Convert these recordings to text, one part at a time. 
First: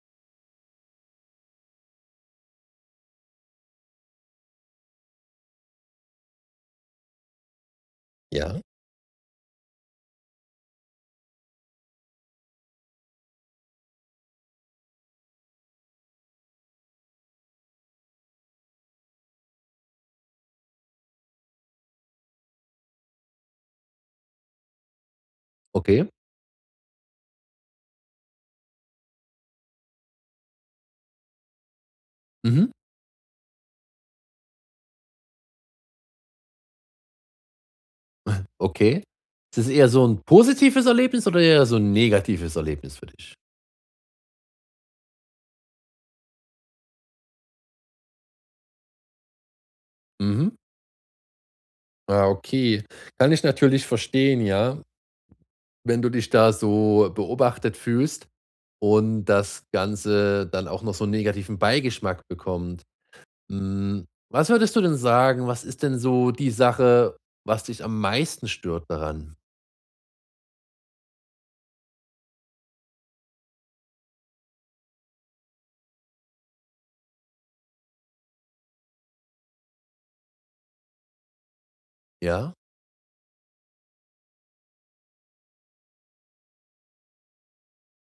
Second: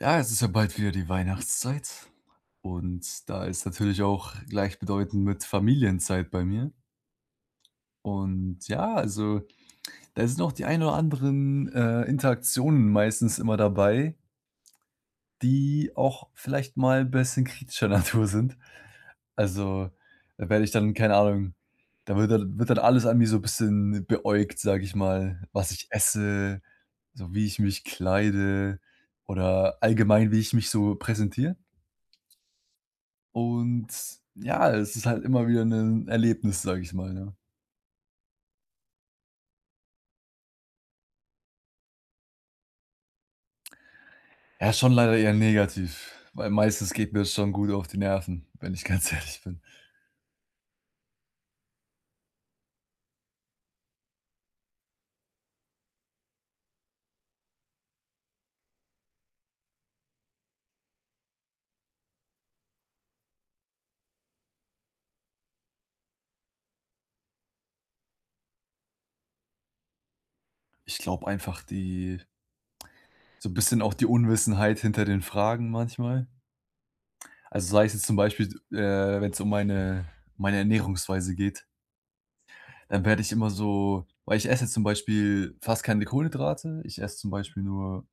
Ja, es ist ja bald wieder die Weihnachtszeit und da ist natürlich auch gleichbedeutend mit Familienzeit bei mir. Und Ja. ja, also da sind auch die ein oder anderen Interaktionen meistens immer dabei, die auch vielleicht mal ein bisschen kritischer Natur sind. Also da werde ich dann, keine Ahnung, da wird dann alles an mir so ein bisschen beäugt, sage ich mal, was ich Okay. esse, so wie ich mich kleide oder allgemein, wie ich mich so präsentiere. Mhm. Und ja, es ist halt immer wieder ein Erlebnis, sage ich mal, ne? Okay. Ist es eher so 'n positives Erlebnis oder eher so 'n negatives Erlebnis für dich? Ja, schon leider eher negativ, weil meistens geht mir das schon gut auf die Nerven, wenn ich ganz ehrlich bin. Mhm. Ah, okay. Kann ich natürlich verstehen, ja. Wenn du dich da so beobachtet fühlst und das Ganze dann auch noch so 'n negativen Beigeschmack bekommt. Hm, was würdest du denn sagen, was ist denn so die Sache, was dich am meisten stört daran? Ich glaube einfach die so 'n bisschen auch die Unwissenheit hinter den Fragen manchmal. Also, sei es jetzt zum Beispiel, wenn es um meine Ernährungsweise geht, Ja, dann werde ich immer so, weil ich esse jetzt zum Beispiel fast keine Kohlenhydrate. Ich esse zum Beispiel nur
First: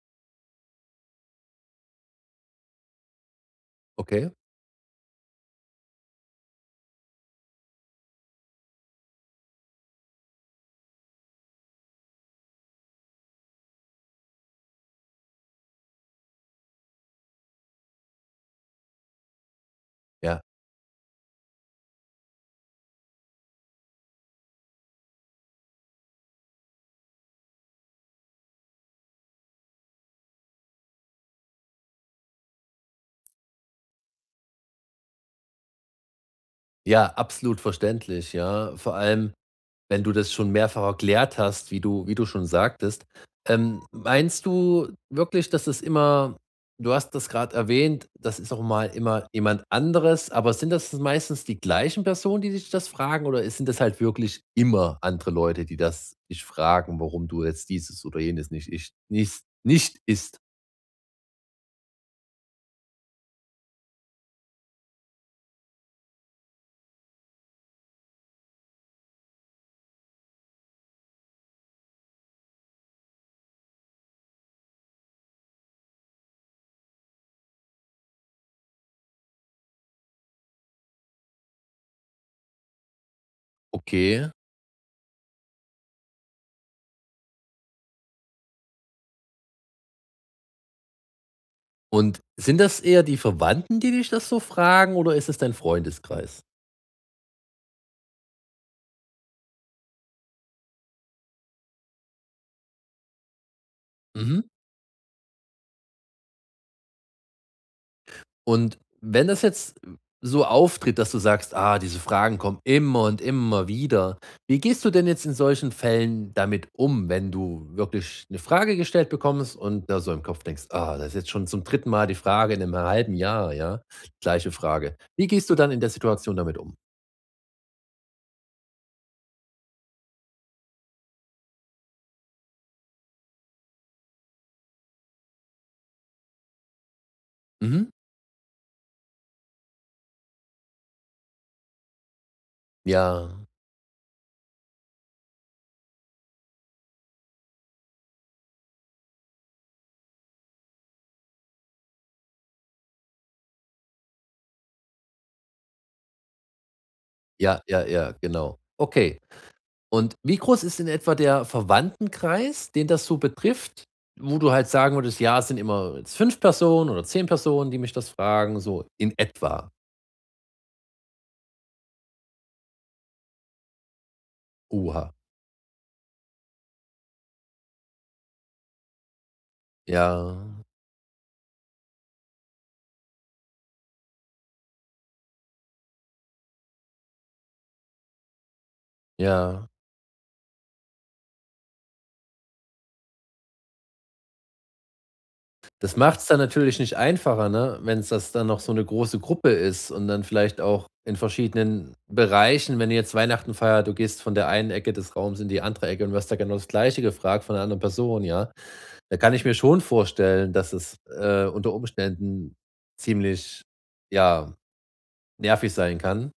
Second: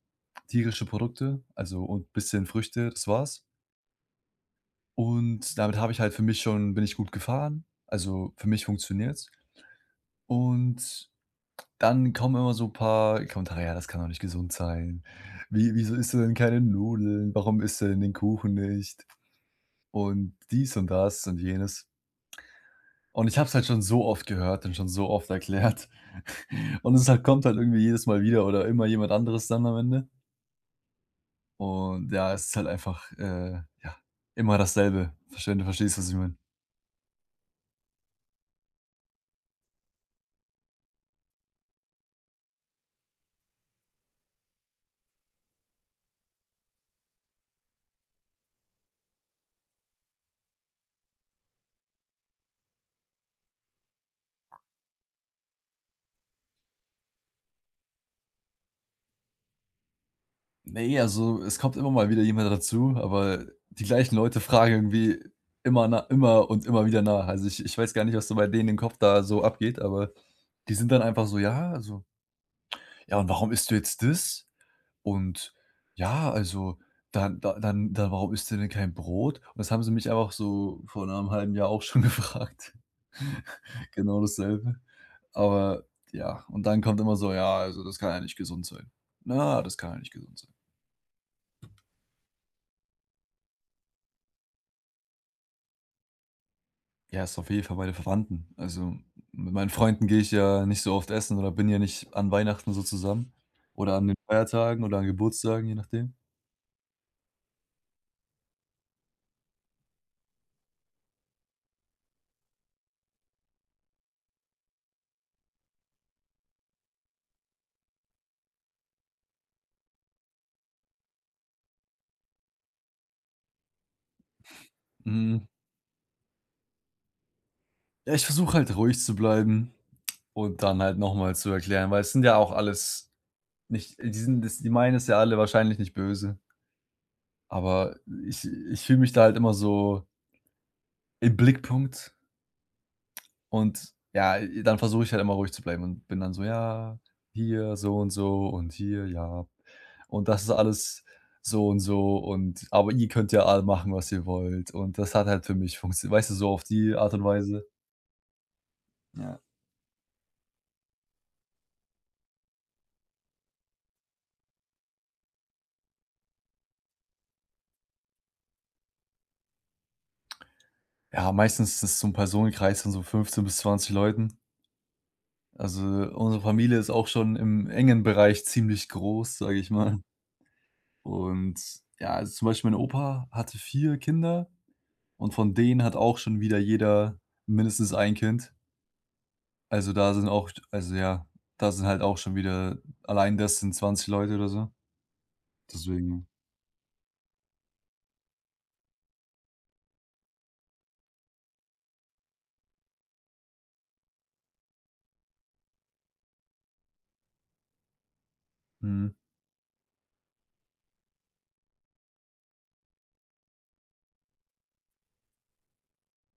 tierische Produkte, also, und ein bisschen Früchte, das war's. okay. Und damit habe ich halt für mich schon, bin ich gut gefahren. Also, für mich funktioniert's. Und dann kommen immer so ein paar Kommentare: „Ja, das kann doch nicht gesund sein. Wieso isst du denn keine Nudeln? Warum isst du denn den Kuchen nicht?" Und Ja. dies und das und jenes. Und ich habe es halt schon so oft gehört und schon so oft erklärt. Und es halt kommt halt irgendwie jedes Mal wieder oder immer jemand anderes dann am Ende. Und ja, es ist halt einfach, ja, immer dasselbe. Verstehst wenn du verstehst, was ich meine. Ja, absolut verständlich, ja. Vor allem, wenn du das schon mehrfach erklärt hast, wie du schon sagtest. Meinst du wirklich, dass es immer — du hast das gerade erwähnt, das ist auch mal immer jemand anderes —, aber sind das meistens die gleichen Personen, die dich das fragen, oder sind das halt wirklich immer andere Leute, die das dich fragen, warum du jetzt dieses oder jenes nicht ischt nicht nicht ist? Ne, also, es kommt immer mal wieder jemand dazu, aber die gleichen Leute fragen irgendwie immer und immer wieder nach. Also, ich weiß gar nicht, was da bei denen im Kopf da so abgeht, aber die sind dann einfach so: „Ja, also, ja, und warum isst du jetzt das? Und ja, also, dann da dann dann warum isst du denn kein Brot?" Und das haben sie mich einfach so vor 'nem halben Jahr auch schon gefragt. Genau Okay. dasselbe. Aber ja, und dann kommt immer so: „Ja, also, das kann ja nicht gesund sein. Na, das kann ja nicht gesund sein." Und sind das eher die Verwandten, die dich das so fragen, oder ist es dein Freundeskreis? Ja, ist auf jeden Fall bei den Verwandten. Also, mit meinen Freunden gehe ich ja nicht so oft essen oder bin ja nicht an Weihnachten so zusammen oder an den Mhm. Feiertagen oder an Geburtstagen, je nachdem. Und wenn das jetzt so auftritt, dass du sagst: „Ah, diese Fragen kommen immer und immer wieder.“ Wie gehst du denn jetzt in solchen Fällen damit um, wenn du wirklich eine Frage gestellt bekommst und da so im Kopf denkst: „Ah, das ist jetzt schon zum dritten Mal die Frage in einem halben Jahr, ja, gleiche Frage.“ Wie Hm, gehst du dann in der Situation damit um? ja, ich versuche halt ruhig zu bleiben und dann halt noch mal zu erklären, weil es sind ja auch alles nicht, die sind das die meinen es ja alle wahrscheinlich nicht böse, Mhm. aber ich ich fühle mich da halt immer so im Blickpunkt. Ja, Und ja, dann versuche ich halt immer ruhig zu bleiben und bin dann so: „Ja, hier so und so und hier, ja. Und das ist alles so und so, und aber ihr könnt ja alle machen, was ihr wollt." Und das hat halt für mich funktioniert, weißt du, so auf die Art und ja, Weise. ja, ja, genau. Okay. Ja. Und wie groß ist in etwa der Verwandtenkreis, den das so betrifft, wo du halt sagen würdest, ja, es sind immer jetzt 5 Personen oder 10 Personen, die mich das fragen, so in etwa. Ja, meistens ist es so 'n Personenkreis von so 15 bis 20 Leuten. Oha. Also, unsere Familie ist auch schon im engen Bereich ziemlich groß, sage ich mal. Mhm. Ja, Und ja, also, zum Beispiel mein Opa hatte 4 Kinder. Und von denen hat auch schon wieder jeder mindestens ein Kind. ja. Also, da sind auch, also, ja, da sind halt auch schon wieder, allein das sind 20 Leute oder so. Das macht es Deswegen. dann natürlich nicht einfacher, ne, wenn es das dann noch so eine große Gruppe ist und dann vielleicht auch in verschiedenen Bereichen, wenn ihr jetzt Weihnachten feiert, du gehst von der einen Ecke des Raums in die andere Ecke und wirst da genau das Gleiche gefragt von einer anderen Person, ja. Mhm. Da kann ich mir schon vorstellen, dass es, unter Umständen ziemlich, ja, nervig sein kann,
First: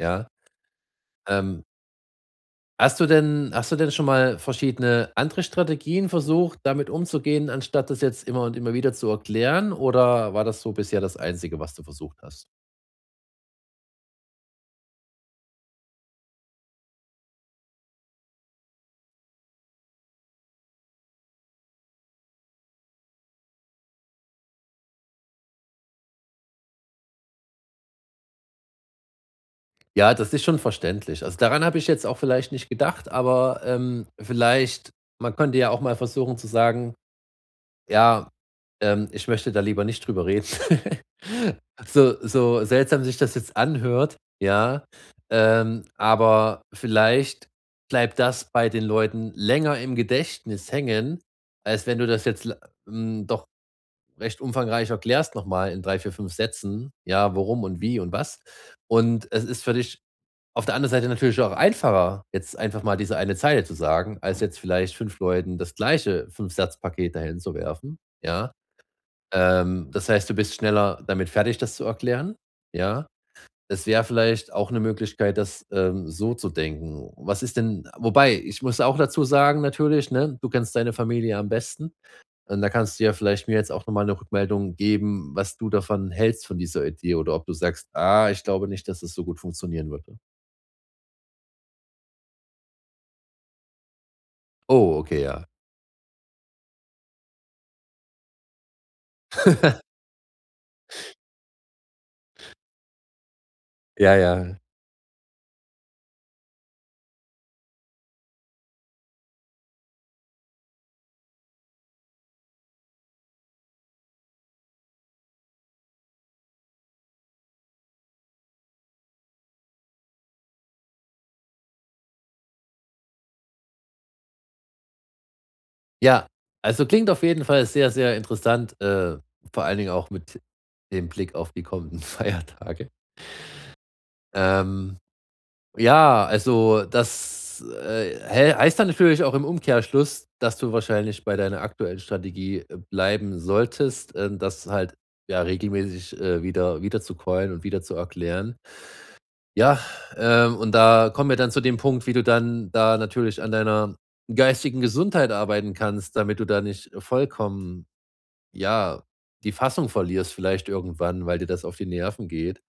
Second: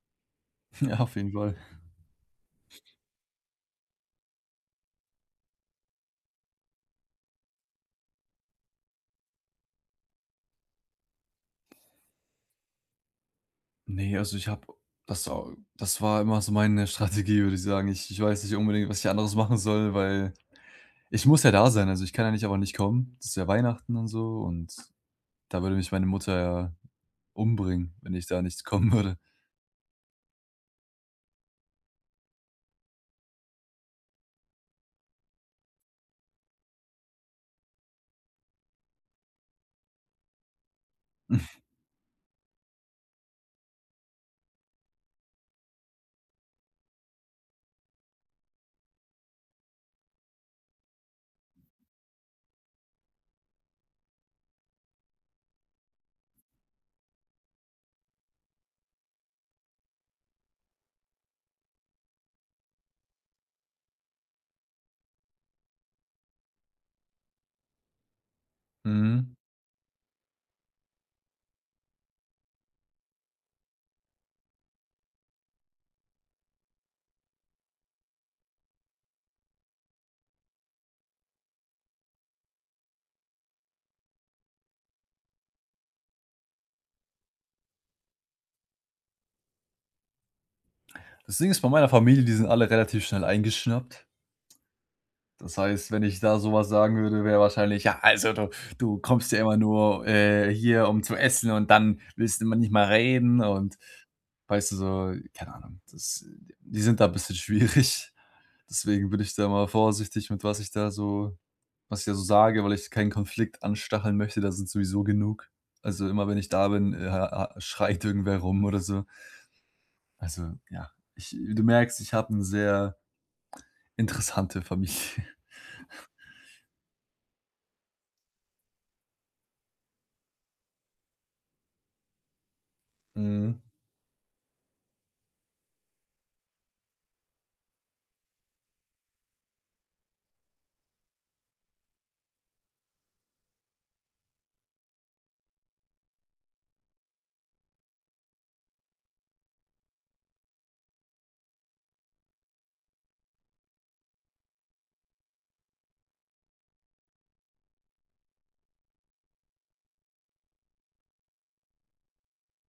ja? Ja, auf jeden Fall. Ähm, hast du denn schon mal verschiedene andere Strategien versucht, damit umzugehen, anstatt das jetzt immer und immer wieder zu erklären, oder war das so bisher das Einzige, was du versucht hast? Ne, also, ich habe das war immer so meine Strategie, würde ich sagen. Ich weiß nicht unbedingt, was ich anderes machen soll, weil ich muss ja da sein. Also, ich kann ja nicht einfach nicht kommen. Das ist ja Weihnachten und so, und da würde mich meine Mutter ja umbringen, wenn ich da nicht kommen würde. Ja, das ist schon verständlich. Also, daran habe ich jetzt auch vielleicht nicht gedacht, aber vielleicht man könnte ja auch mal versuchen zu sagen: „Ja, ich möchte da lieber nicht drüber reden.“ So so seltsam sich das jetzt anhört, ja, aber vielleicht bleibt das bei den Leuten länger im Gedächtnis hängen, als wenn du das jetzt doch recht umfangreich erklärst, nochmal in 3, 4, 5 Sätzen, ja, warum und wie und was. Und es ist für dich auf der anderen Seite natürlich auch einfacher, jetzt einfach mal diese eine Zeile zu sagen, als jetzt vielleicht 5 Leuten das gleiche Fünf-Satz-Paket dahin zu werfen, ja? Mhm. Das heißt, du bist schneller damit fertig, das zu erklären, ja? Es wäre vielleicht auch eine Möglichkeit, das so zu denken. Was ist denn, wobei, ich muss auch dazu sagen natürlich, ne, du kennst deine Familie am besten, und da kannst du ja vielleicht mir jetzt auch nochmal eine Rückmeldung geben, was du davon hältst von dieser Idee, oder ob du sagst: „Ah, ich glaube nicht, dass das so gut funktionieren würde.“ Das Ding ist, bei meiner Familie, die sind alle relativ schnell eingeschnappt. Oh, okay, ja. Das heißt, wenn ich da sowas sagen würde, wäre wahrscheinlich: „Ja, also du kommst ja immer nur, hier, um zu essen, und dann willst du immer nicht mal reden" und Ja, ja. weißt du, so, keine Ahnung, das die sind da ein bisschen schwierig. Deswegen bin ich da mal vorsichtig mit, was ich da so sage, weil ich keinen Konflikt anstacheln möchte, da sind sowieso genug. Also, immer wenn ich da bin, ha schreit irgendwer rum oder so. Also, ja, ich du merkst, ich habe 'ne sehr interessante Familie. Ja, also klingt auf jeden Fall sehr, sehr interessant, vor allen Dingen auch mit dem Blick auf die kommenden Feiertage. Mhm. Ähm, ja, also das hä heißt dann natürlich auch im Umkehrschluss, dass du wahrscheinlich bei deiner aktuellen Strategie bleiben solltest, das halt, ja, regelmäßig wieder zu callen und wieder zu erklären. Ja, und da kommen wir dann zu dem Punkt, wie du dann da natürlich an deiner geistigen Gesundheit arbeiten kannst, damit du da nicht vollkommen, ja, die Fassung verlierst vielleicht irgendwann, weil dir das auf die Nerven geht.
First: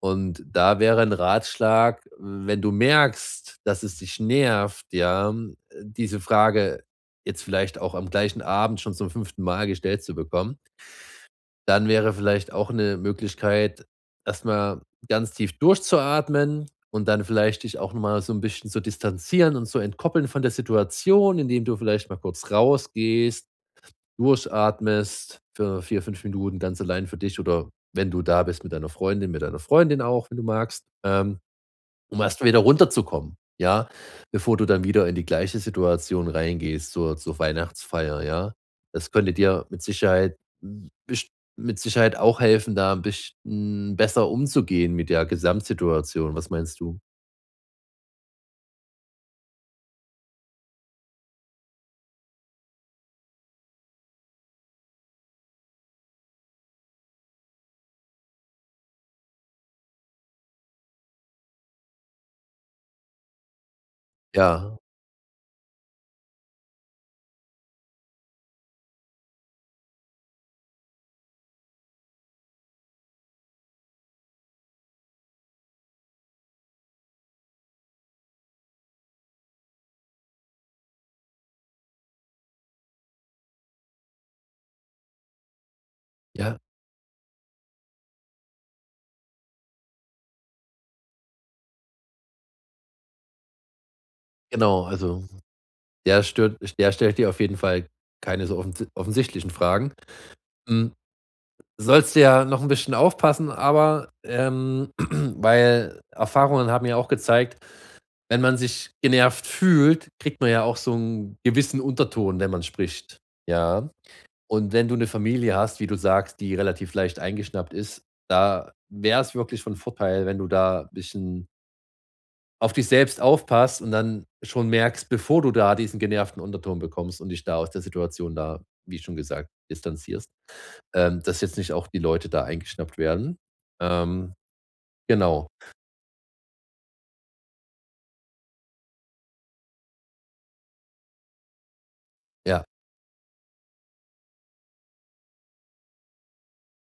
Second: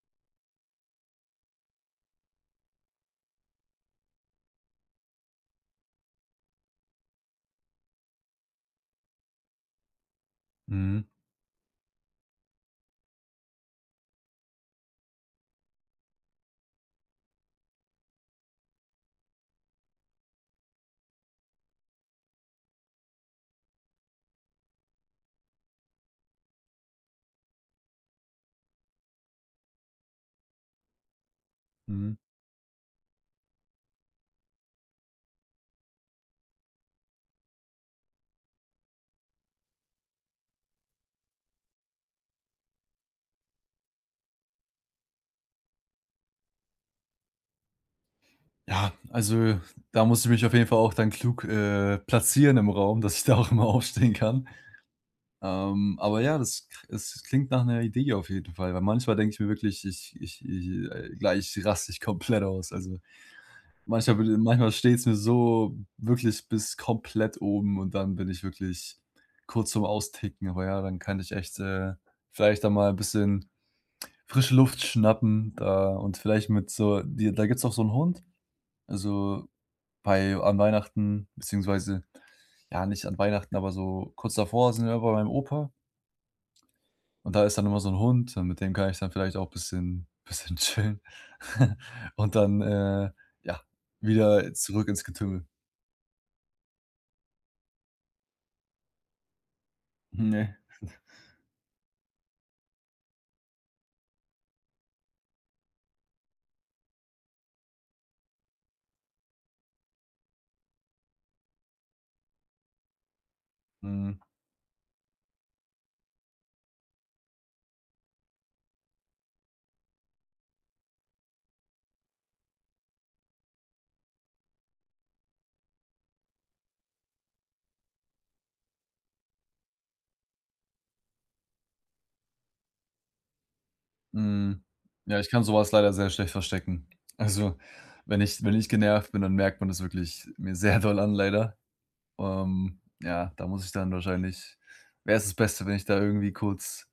Und da wäre ein Ratschlag: Wenn du merkst, dass es dich nervt, ja, diese Frage jetzt vielleicht auch am gleichen Abend schon zum fünften Mal gestellt zu bekommen, Mhm. dann wäre vielleicht auch eine Möglichkeit, erst mal ganz tief durchzuatmen und dann vielleicht dich auch noch mal so ein bisschen zu distanzieren und zu entkoppeln von der Situation, indem du vielleicht mal kurz rausgehst, durchatmest für 4 5 Minuten ganz allein für dich, oder wenn du da bist mit deiner Freundin auch, wenn du magst, Mhm. um erst wieder runterzukommen, ja, bevor du dann wieder in die gleiche Situation reingehst, zur Weihnachtsfeier, ja. Das könnte dir m best mit Sicherheit auch helfen, da ein bisschen besser umzugehen mit der Gesamtsituation. Was meinst du? Ja, also, da muss ich mich auf jeden Fall auch dann klug, platzieren im Raum, dass ich da auch immer aufstehen kann. Aber ja, das k es klingt nach einer Idee auf jeden Fall, weil manchmal denke ich mir wirklich, gleich raste ich komplett aus. Also, manchmal würde manchmal Ja, steht's mir so wirklich bis komplett oben und dann bin ich wirklich kurz vorm Austicken. Aber ja, dann kann ich echt, vielleicht da mal ein bisschen frische Luft schnappen da und vielleicht mit so die da, gibt's auch so einen Hund, also. Bei An Weihnachten beziehungsweise, ja, nicht an Weihnachten, aber so kurz davor, sind wir bei meinem Opa ja, und da ist dann immer so ein Hund und mit dem kann ich dann vielleicht auch ein bisschen chillen. Und dann, ja, wieder genau. zurück ins Also, Getümmel. Der stellt dir auf jeden Fall keine so offensichtlichen Fragen. Ne. Hm. Sollst du ja noch ein bisschen aufpassen, aber weil Erfahrungen haben ja auch gezeigt, wenn man sich genervt fühlt, kriegt man ja auch so einen gewissen Unterton, wenn man spricht, ja? Mhm, Und wenn du eine Familie hast, wie du sagst, die relativ leicht eingeschnappt ist, da wäre es wirklich von Vorteil, wenn du da ein bisschen auf dich selbst aufpasst und dann schon merkst, bevor du da diesen genervten Unterton bekommst und dich da aus der Situation, da, wie schon gesagt, distanzierst, dass jetzt nicht auch die Leute da eingeschnappt werden. Ähm, mhm. Ja, ich kann genau. sowas leider sehr schlecht verstecken. Also, wenn ich genervt bin, dann merkt man das wirklich mir sehr doll an, leider. Ja, Ja, da muss ich dann wahrscheinlich wäre es das Beste, wenn ich da irgendwie kurz,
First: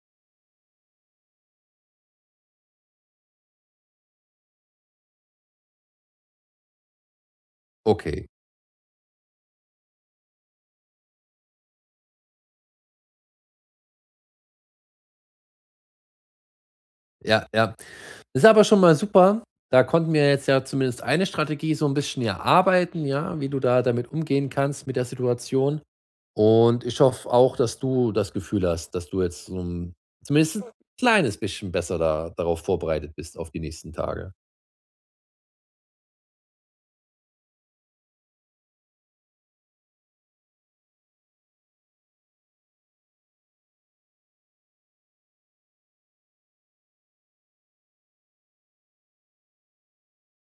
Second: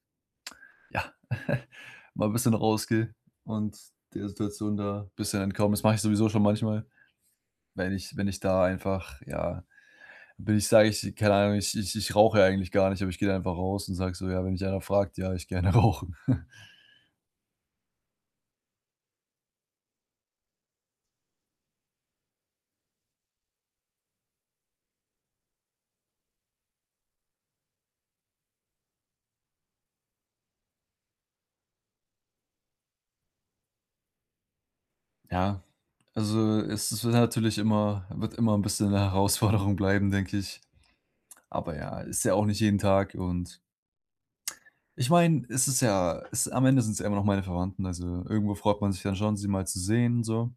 ja. Mal 'n bisschen rausgehe und der Situation da ein bisschen entkomme. Das mache ich sowieso schon manchmal, wenn okay. ich da einfach, ja, bin ich sage, ich, keine Ahnung, ich rauche ja eigentlich gar nicht, aber ich gehe da einfach raus und sage so: „Ja", wenn mich einer fragt: „Ja, ich gerne rauchen." Ja, ja. Das ist aber schon mal super. Da konnten wir jetzt ja zumindest eine Strategie so ein bisschen erarbeiten, ja, wie du da damit umgehen kannst mit der Situation. Und ich hoffe auch, dass du das Gefühl hast, dass du jetzt so 'n zumindest ein kleines bisschen besser da darauf vorbereitet bist auf die nächsten Tage. Ja, also, es wird natürlich immer, wird immer ein bisschen eine Herausforderung bleiben, denke ich. Aber ja, ist ja auch nicht jeden Tag, und ich meine, es am Ende sind's ja immer noch meine Verwandten, also irgendwo freut man sich dann schon, sie mal zu sehen, so.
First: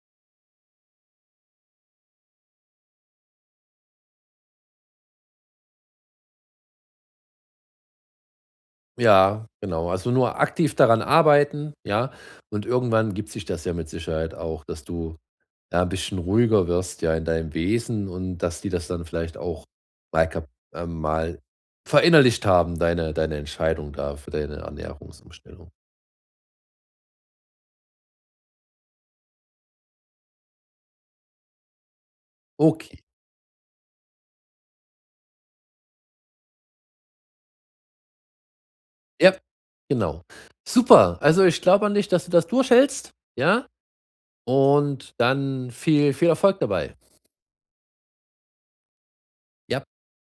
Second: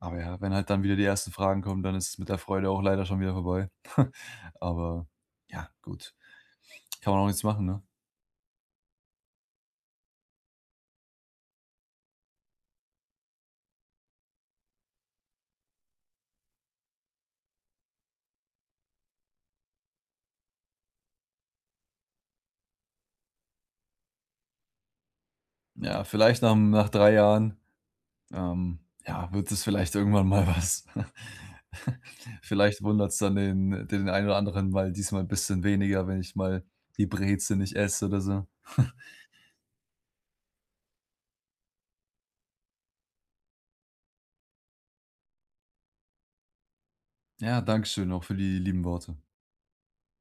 Aber ja, wenn halt dann wieder die ersten Fragen kommen, dann ist es mit der Freude auch leider schon wieder vorbei. Aber ja, gut, kann man auch nichts machen, ne? Ja, genau. Also, nur aktiv daran arbeiten, ja? Und irgendwann gibt sich das ja mit Sicherheit auch, dass du, ja, 'n bisschen ruhiger wirst, ja, in deinem Wesen, und dass die das dann vielleicht auch mal kap mal verinnerlicht haben, deine Entscheidung da für deine Ernährungsumstellung. Ja, vielleicht nach 3 Jahren, ähm, ja, wird es vielleicht irgendwann mal was. Vielleicht Okay. wundert es dann den einen oder anderen mal, diesmal ein bisschen weniger, wenn ich mal die Brezel nicht esse oder so. Ja, genau. Super. Also, ich glaube an dich, dass du das durchhältst, ja? Und dann viel viel Erfolg dabei. Ja, danke schön auch für die lieben Worte. Ja.